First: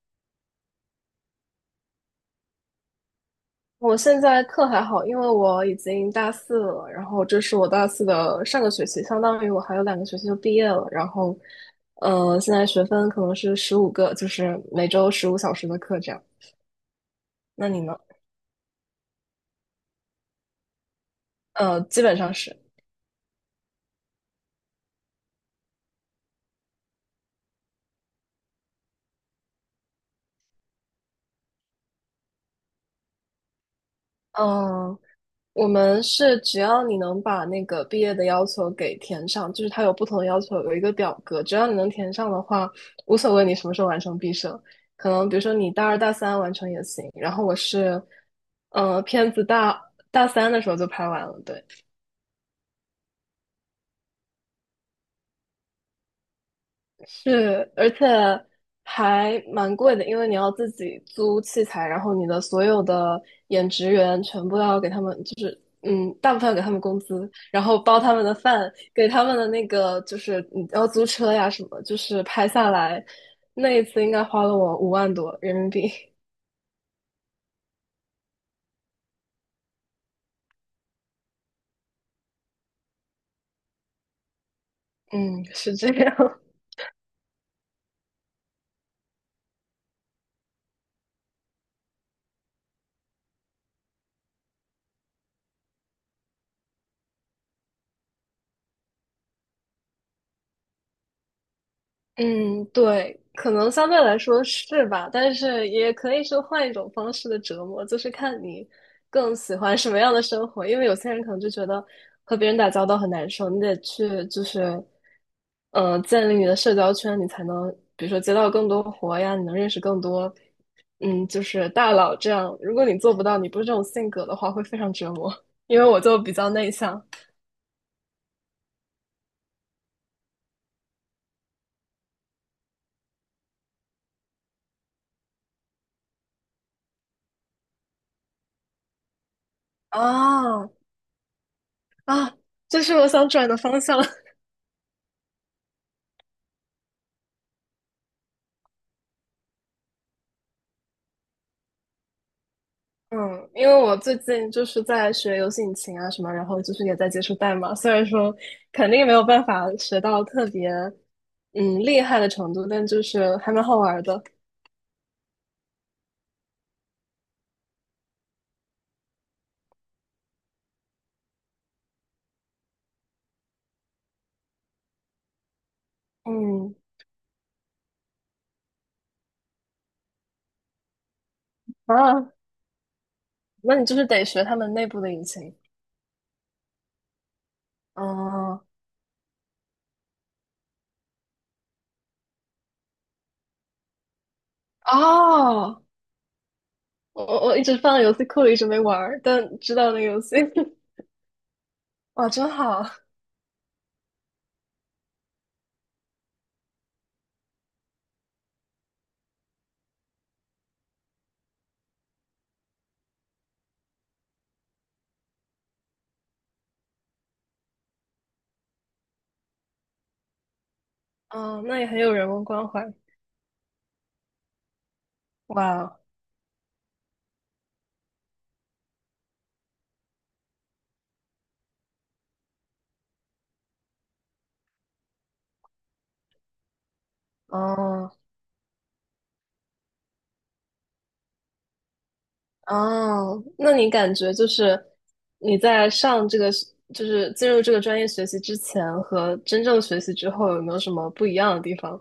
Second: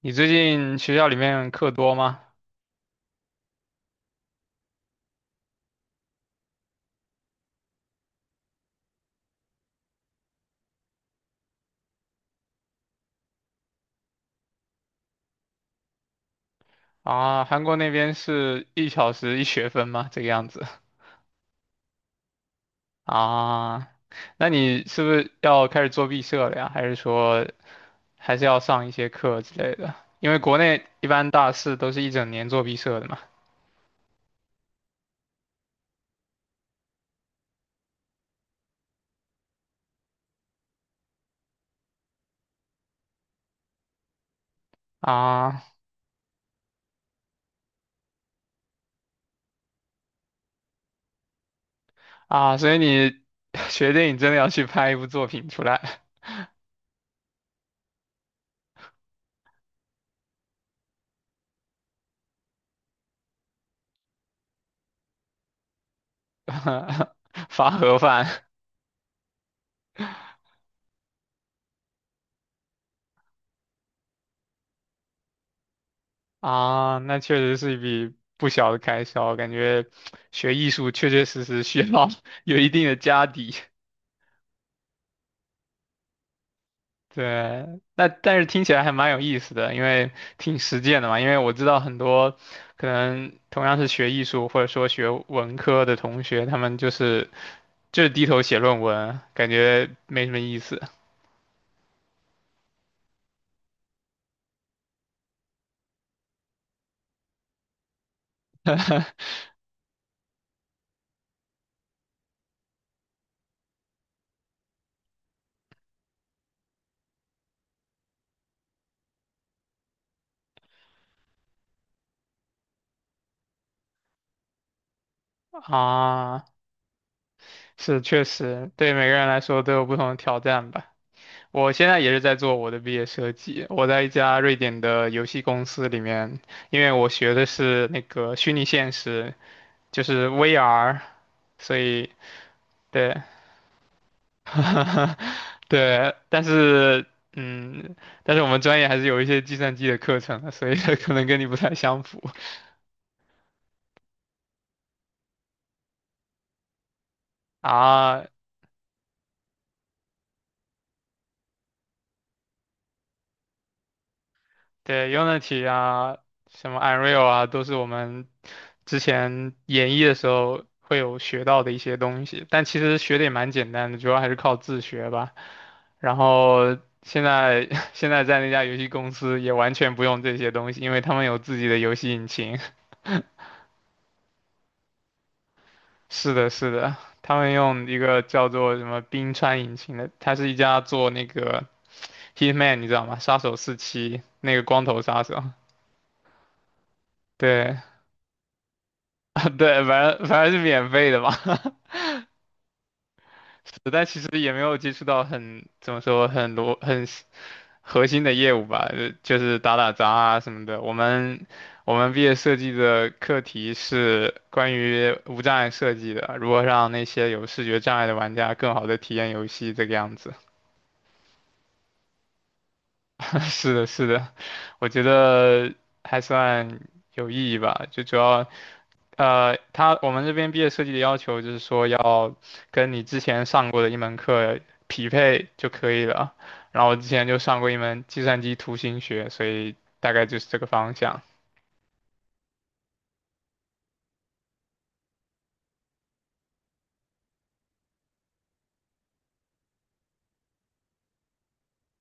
你最近学校里面课多吗？我现在课还好，因为我已经大四了，然后这是我大四的上个学期，相当于我还有2个学期就毕业了。然后，现在学分可能是15个，就是每周15小时的课这样。啊，韩那国你那呢？边是一小时一学分吗？这个样子。基本上是，啊？那你是不是要开始做毕设了呀？还是说还是要上一些课之类的？因为国内一般大四都是一整年做毕设的嘛。嗯、我们是只要你能把那个毕业的要求给填上，就是它有不同的要求，有一个表格，只要你能填上的话，无所谓你什么时候完成毕设。可能比如说啊你大二大三完成也行，然后我是，片子大三的时候就拍完了，对。啊，所以你 学电影真的要去拍一部作品出来。是，而且还蛮贵的，因为你要自己租器材，然后你的所有的演职员全部要给他们，就是大部分要给他们工 资，然发后盒包他们的饭。饭，给他们的那个就是你要租车呀什么，就是拍下来那一次应该花了我5万多人民币。啊，那确实是一笔不小的开销，感觉学艺术确确实实需要 有一定的家底。嗯，是这样。对，那但是听起来还蛮有意思的，因为挺实践的嘛。因为我知道很多可能同样是学艺术或者说学文科的同学，他们就是低头写论文，感觉没什么意思嗯，对，可能相对来说是吧，但是也可以是换一种方式的折磨，就是看你更喜欢什么样的生活。因为有些人可能就觉得和别人打交道很难受，你得去就是，建立你的社交圈，你才能比如说接到更多活呀，你能认识更多，就是大佬这样。如果你做不到，你不是这种性格的话，会非常折磨。因为我就比啊。较内向。是确实，对每个人来说都有不同的挑战吧。我现在也是在做我的毕业设计，我在一家瑞典的游戏公司里面，因为我学的是那个虚拟现实，就是 啊 VR,所以啊，这是我对，想转的方向。对，嗯，但是我们专业还是有一些计算机的课程的，所以 可能跟你不太相符嗯，因为我最近就是在学游戏引擎啊什么，然后就是也在接触代码。虽然啊。说肯定没有办法学到特别厉害的程度，但就是还蛮好玩儿的。对，Unity 啊，什么 Unreal 啊，都是我们之前演绎的时候会有学到的一些东西，但其实学的也蛮简单的，主要还是靠自学吧。然嗯。后现在 现在在那家游戏公司也完全不用这些东西，因为他们有自己的游戏引啊，擎。那你就是得学他们内部的引擎。是的，是的，他们用一个叫哦做什么冰川引擎的，它是一家做那个 Hitman,你知道吗？杀手四七那个光头杀手，哦，我一直对。放在游戏库里，一直没玩儿 但知对，道那个反游正戏。反正是免 费的嘛。哇，真好。是但其实也没有接触到很怎么说很多很核心的业务吧，就是打打杂啊什么的。我们毕业设计的课题是关于无障碍设计的，如何让那些有视觉障碍的玩家更好的体验游戏，这个样子。嗯，那也很有人文关怀。是的，是的，我觉得哇，还算有意义吧，就主要我们这边毕业设计的要求就是说要跟你之前上过的一门课匹配就可以了。然后我之前就哦，上过一门哦计算机图形学，所以大概就是这个方向。哦，那你感觉就是你在上这个是，就是进入这个专业学习之前和真正学习之后，有没有什么不一样的地方？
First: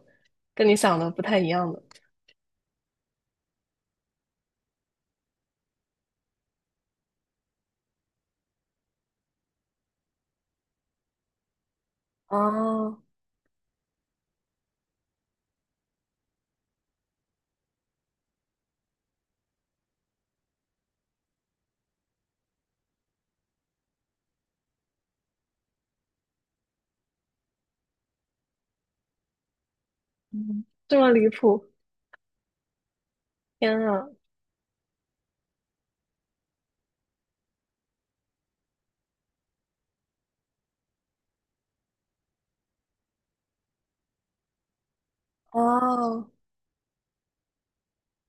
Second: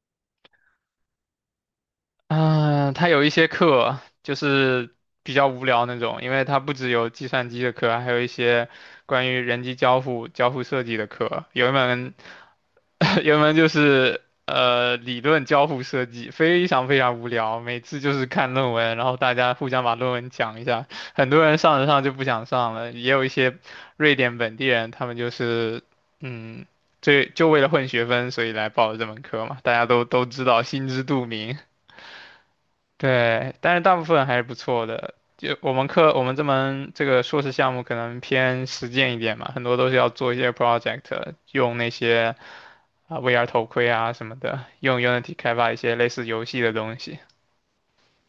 跟你想的不太一样的？嗯，它有一些课就是比较无聊那种，因为它不只有计算机的课，还有一些关于人机交互、交互设计的课。有一门，哦，有一门就是理论交互设计，非常非常无聊。每次就是看论文，然后大家互相把论文讲一下。很多人上着上就不想上了，也有一些瑞典本地人，他们就是嗯，这就为了混学分，所以来报了这门课嘛。大家都知道，嗯，心这知么肚离明。谱！对，但天是大部啊！分还是不错的。就我们课，我们这门这个硕士项目可能偏实践一点嘛，很多都是要做一些 project,用那些啊、VR 头盔啊什么的，用 Unity 开发一些类似哦游戏的东西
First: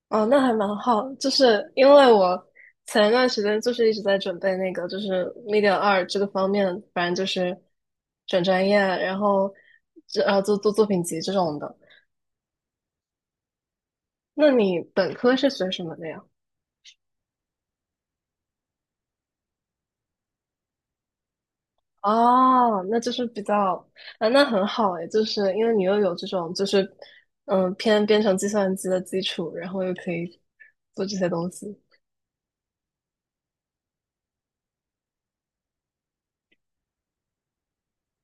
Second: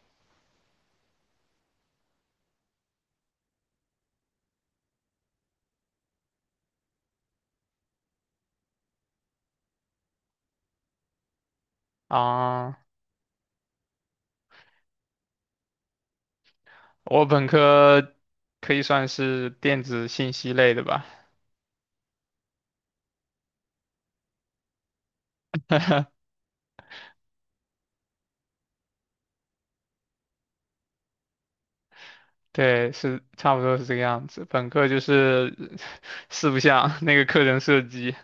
哦，那还蛮好，就是因为我前一段时间就是一直在准备那个，就是 Media 二这个方面，反正就是转专业，然后这做做作品集这种的。啊。那你本科是学什么的呀？我本科可以算是电子信息类的吧，哦，那就是比较。啊，那很好诶，就是因为你又有这种就是偏编程计算机的基础，然后又可以做这些东西。对，是差不多是这个样子。本科就是 四不像那个课程设计。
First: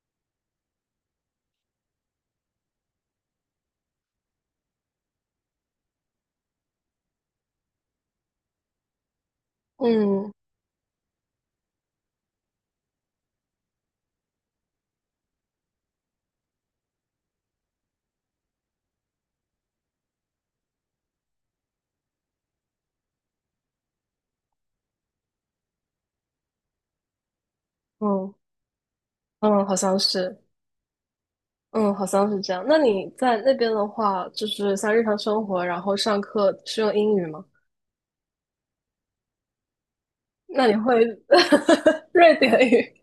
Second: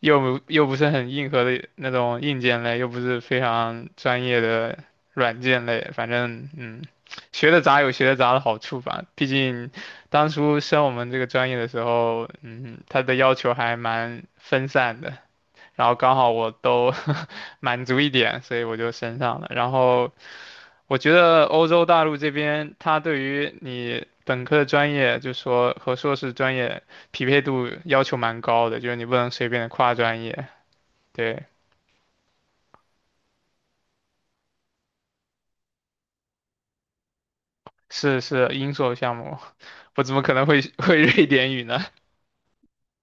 又不是很硬核的那种硬件类，又不是非常专业的软件类，反正嗯，学的杂有学的杂的好处吧。毕竟当嗯。初升我们这个专业的时候，嗯，它的要求还蛮分散的，然后刚好我都 满足一点，所以我就升上了。然后我觉得欧洲大陆这边，它对于你。本科的专业就说和硕士专业匹配度要求嗯蛮高的，就是你不能随便嗯，的好跨像专是，业，对，嗯，好像是这样。那你在那边的话，就是像日常生活，然后上课是用英语吗？是是英硕项目，我怎么可能会那你会会 瑞典语呢？瑞典语？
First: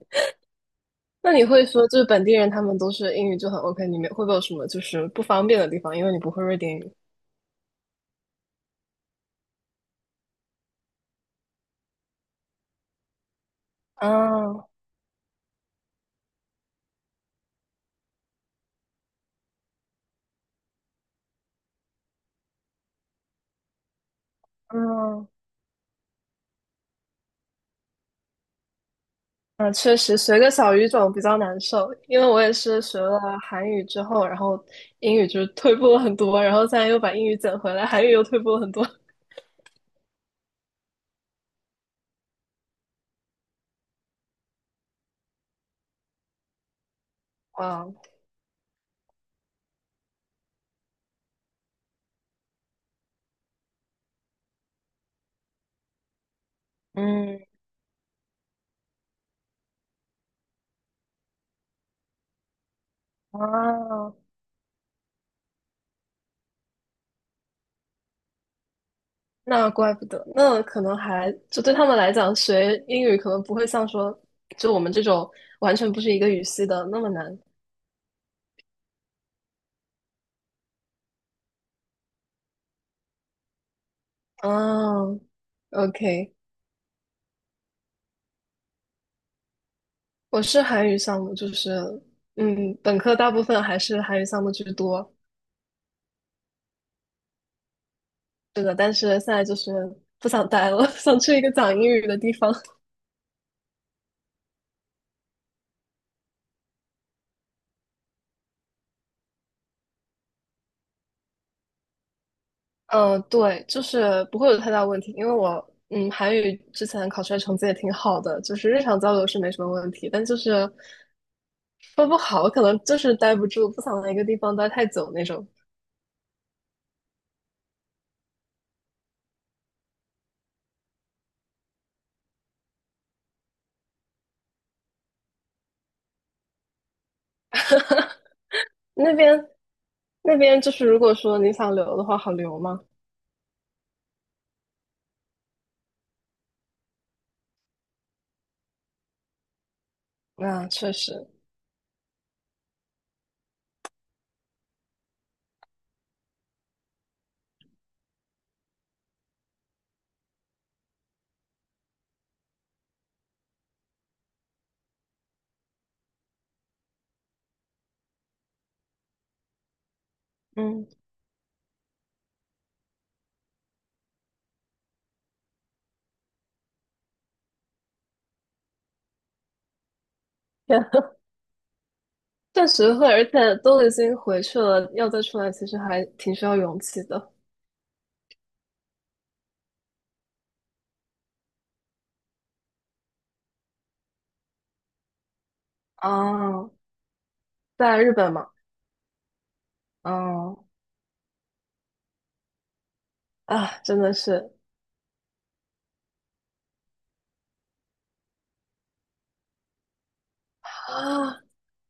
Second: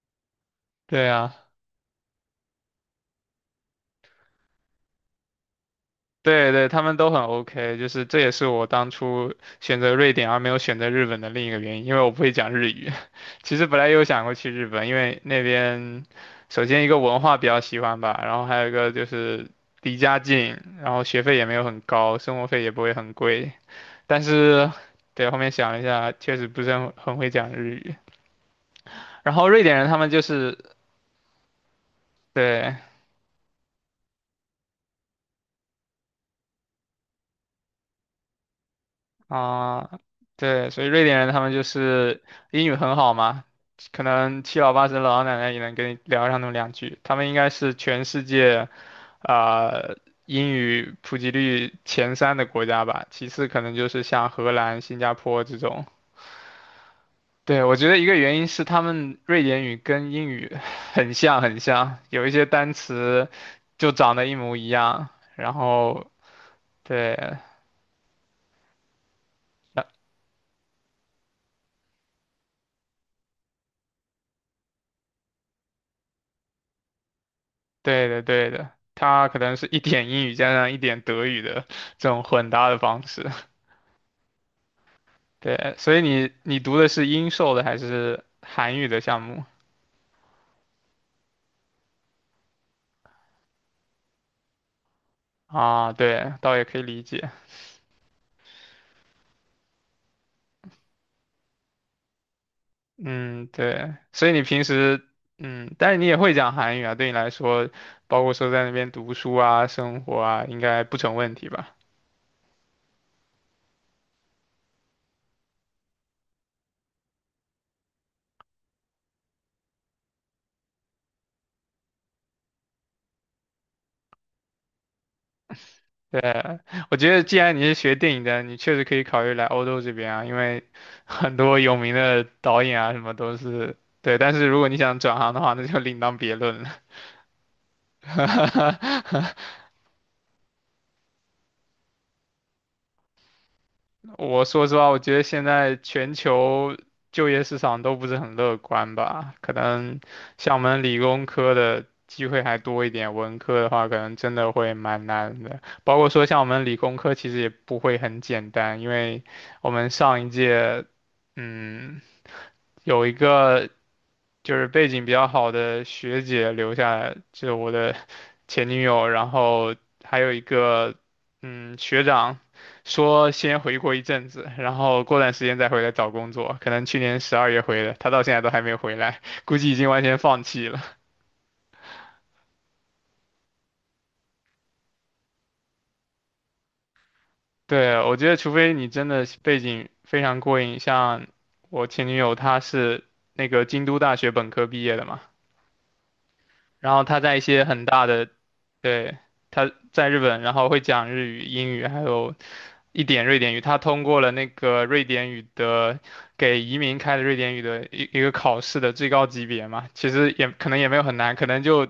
对那你啊，会说，就是本地人他们都是英语就很 OK，你们会不会有什么就是不方便的地方？因为你不会对瑞对，典他语。们都很 OK,就是这也是我当初选择瑞典而没有选择日本的另一个原因，因为我不会讲日语。其实本来有想过去日嗯本，因为那边首先一个文化比较喜欢吧，然后还有一个就是离家近，然后学费也没有很高，生活费也不会很贵，但是。嗯对，后面想了一下，确实不是很会讲日语。然后瑞嗯，典人确他们实就学个是小语种比较难受，因为我也对，是学了韩语之后，然后英语就退步了很多，然后现在又把英语捡回来，韩语又退步了很多。啊，对，所以瑞典人他们就是英语很好嘛，可能七老八十的老奶奶也能跟你聊上那么两句。他们应该 是啊全世界啊、呃英语普及率前三的国家吧，其次可能就是像荷兰、新加坡这种。嗯对，我觉得一个原因是他们瑞典语跟英语 很像很像，有一些单词就啊，长得一模一样，然后对。那怪不得，那可能还就对他们来讲，学英语可能不会像说就我们这种完全不是一个语系的那么难。对的，对的，它可能是一点英语加上一点德语的这种混搭的方式。嗯对，所以你，OK，你读的是英授的还是韩语的项目我是韩语项目，就是本科大部分还是韩语项目居多。啊？对，倒也可以理解。是的，但是现在就是不想待了，想去一个讲英语的地方。嗯，对，所以你平时嗯，但是你也会讲韩语啊，对你来说，包括说在那边读书啊、生活啊，应该不成问题吧？嗯，对，就是不会有太大问题，因为我韩语之前考出来成绩也挺好的，就是日常交流是没什么问题，但就是说不好，可能就是待不住，不想在一个地方待太久那种。对，我觉得既然你是学电影的，你确实可以考虑来欧洲这边啊，因为 很多有名的导演啊，什么都是对。但是如果你想转行的话，那就另当别论了。那边就是如果说你想留的话，好留吗？我说实话，我觉得现在全球就业市场都不是很乐观吧，可能像我那们确理工实，科的机会还多一点，文科的话可能真的会蛮难的。包括说像我们理工科其实也不会很简单，因为我们上一届，嗯。有一个就是背景比较好的学姐留下来，就我的前女友，然后还有一嗯，个嗯学长，说先回国一阵子，然后过段时间再回来找工作，可能去年十二月回的，他到现在都还没回来，估计已经完全放 弃天了。啊。确实会，而且都已经回去了，要再出来，其实还挺需要勇气的。对，我觉得除非你真的背景非常过硬，像我前女友她是那个京都大学本科毕业的嘛，啊，然后她在一些很在大日的，本嘛，对，她在日本，然嗯。后会讲日语、英语还有一点瑞典语，啊，他真通的过了那是。个瑞典语的给移民开的瑞典语的一个考试的最高级别嘛，其实也可能也没有很难，啊可能就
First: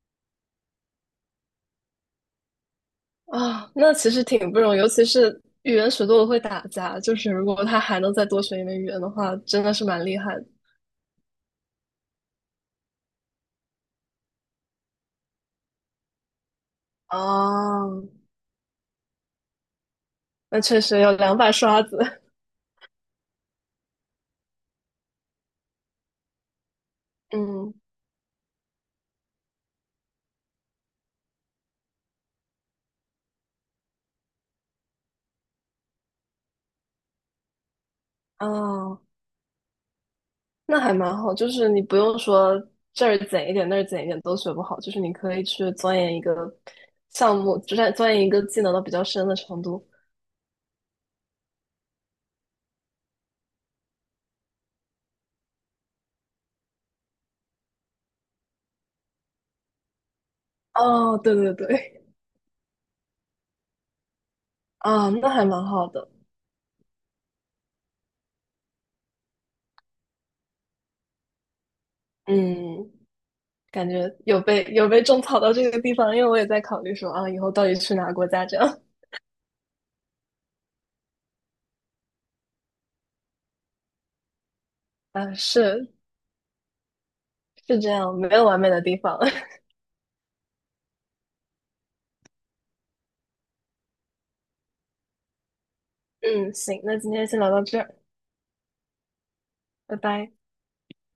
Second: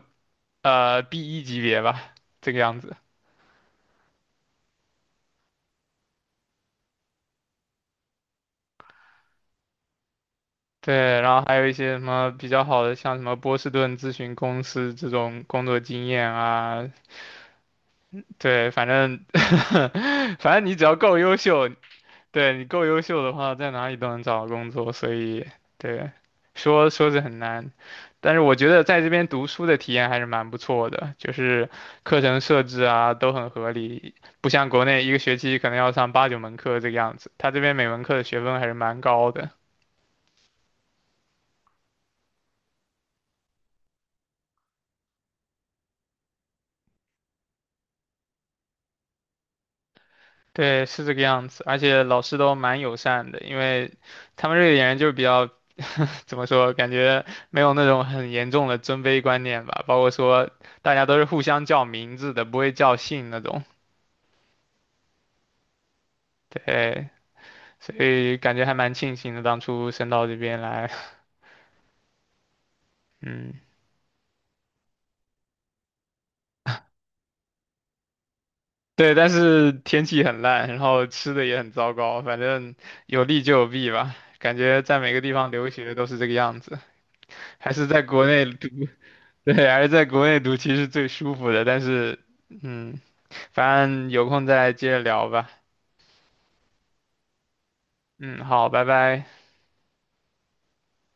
b 一级别吧，这个样子。啊，那其实挺不容易，尤其是语言学多了会打架，就是如果他还能再多学一门语言的话，真的是蛮厉害的。对，然后还有一些什么比较好的，像什么波士顿咨询公司这种工作经验啊，哦，对，反正 反那正你确只要实有够优两把秀，刷子，对，你够优秀的话，在哪里都能找到工作，所以对，说说是 很难，嗯，但是我觉得在这边读书的体验还是蛮不错的，就是课程设置啊都很合理，不像国内一个学期可能要上八九门课这个样子，他这边每门课的学分还是啊，蛮高的。那还蛮好，就是你不用说这儿减一点那儿减一点都学不好，就是你可以去钻研一个项目，就算钻研一个技能到比较深的程度。对，是这个样子，而且老师都蛮友善的，因为他们瑞典人就是比较，怎么说，感觉没有那种很严重的尊卑观念吧，包括说大家都哦，是对互对相叫对，名字的，不会叫姓那种。啊，那还蛮好的，对，所以感觉还蛮庆幸的，当初升到这边来，嗯。嗯。感觉有被种草到这个地方，因为我也在考虑说啊，以后到底去哪个国家这样。对，但是天气很烂，然后吃的也很糟糕，反正有利就有弊吧。感觉在每个地啊，方留是。学都是这个样子，还是是这在样，国没内有完美的地方。对，还是在国内读其实最舒服的，但是，嗯，反正有空再接着聊吧。嗯，行，那今天先聊到这儿，嗯，好，拜拜。拜拜。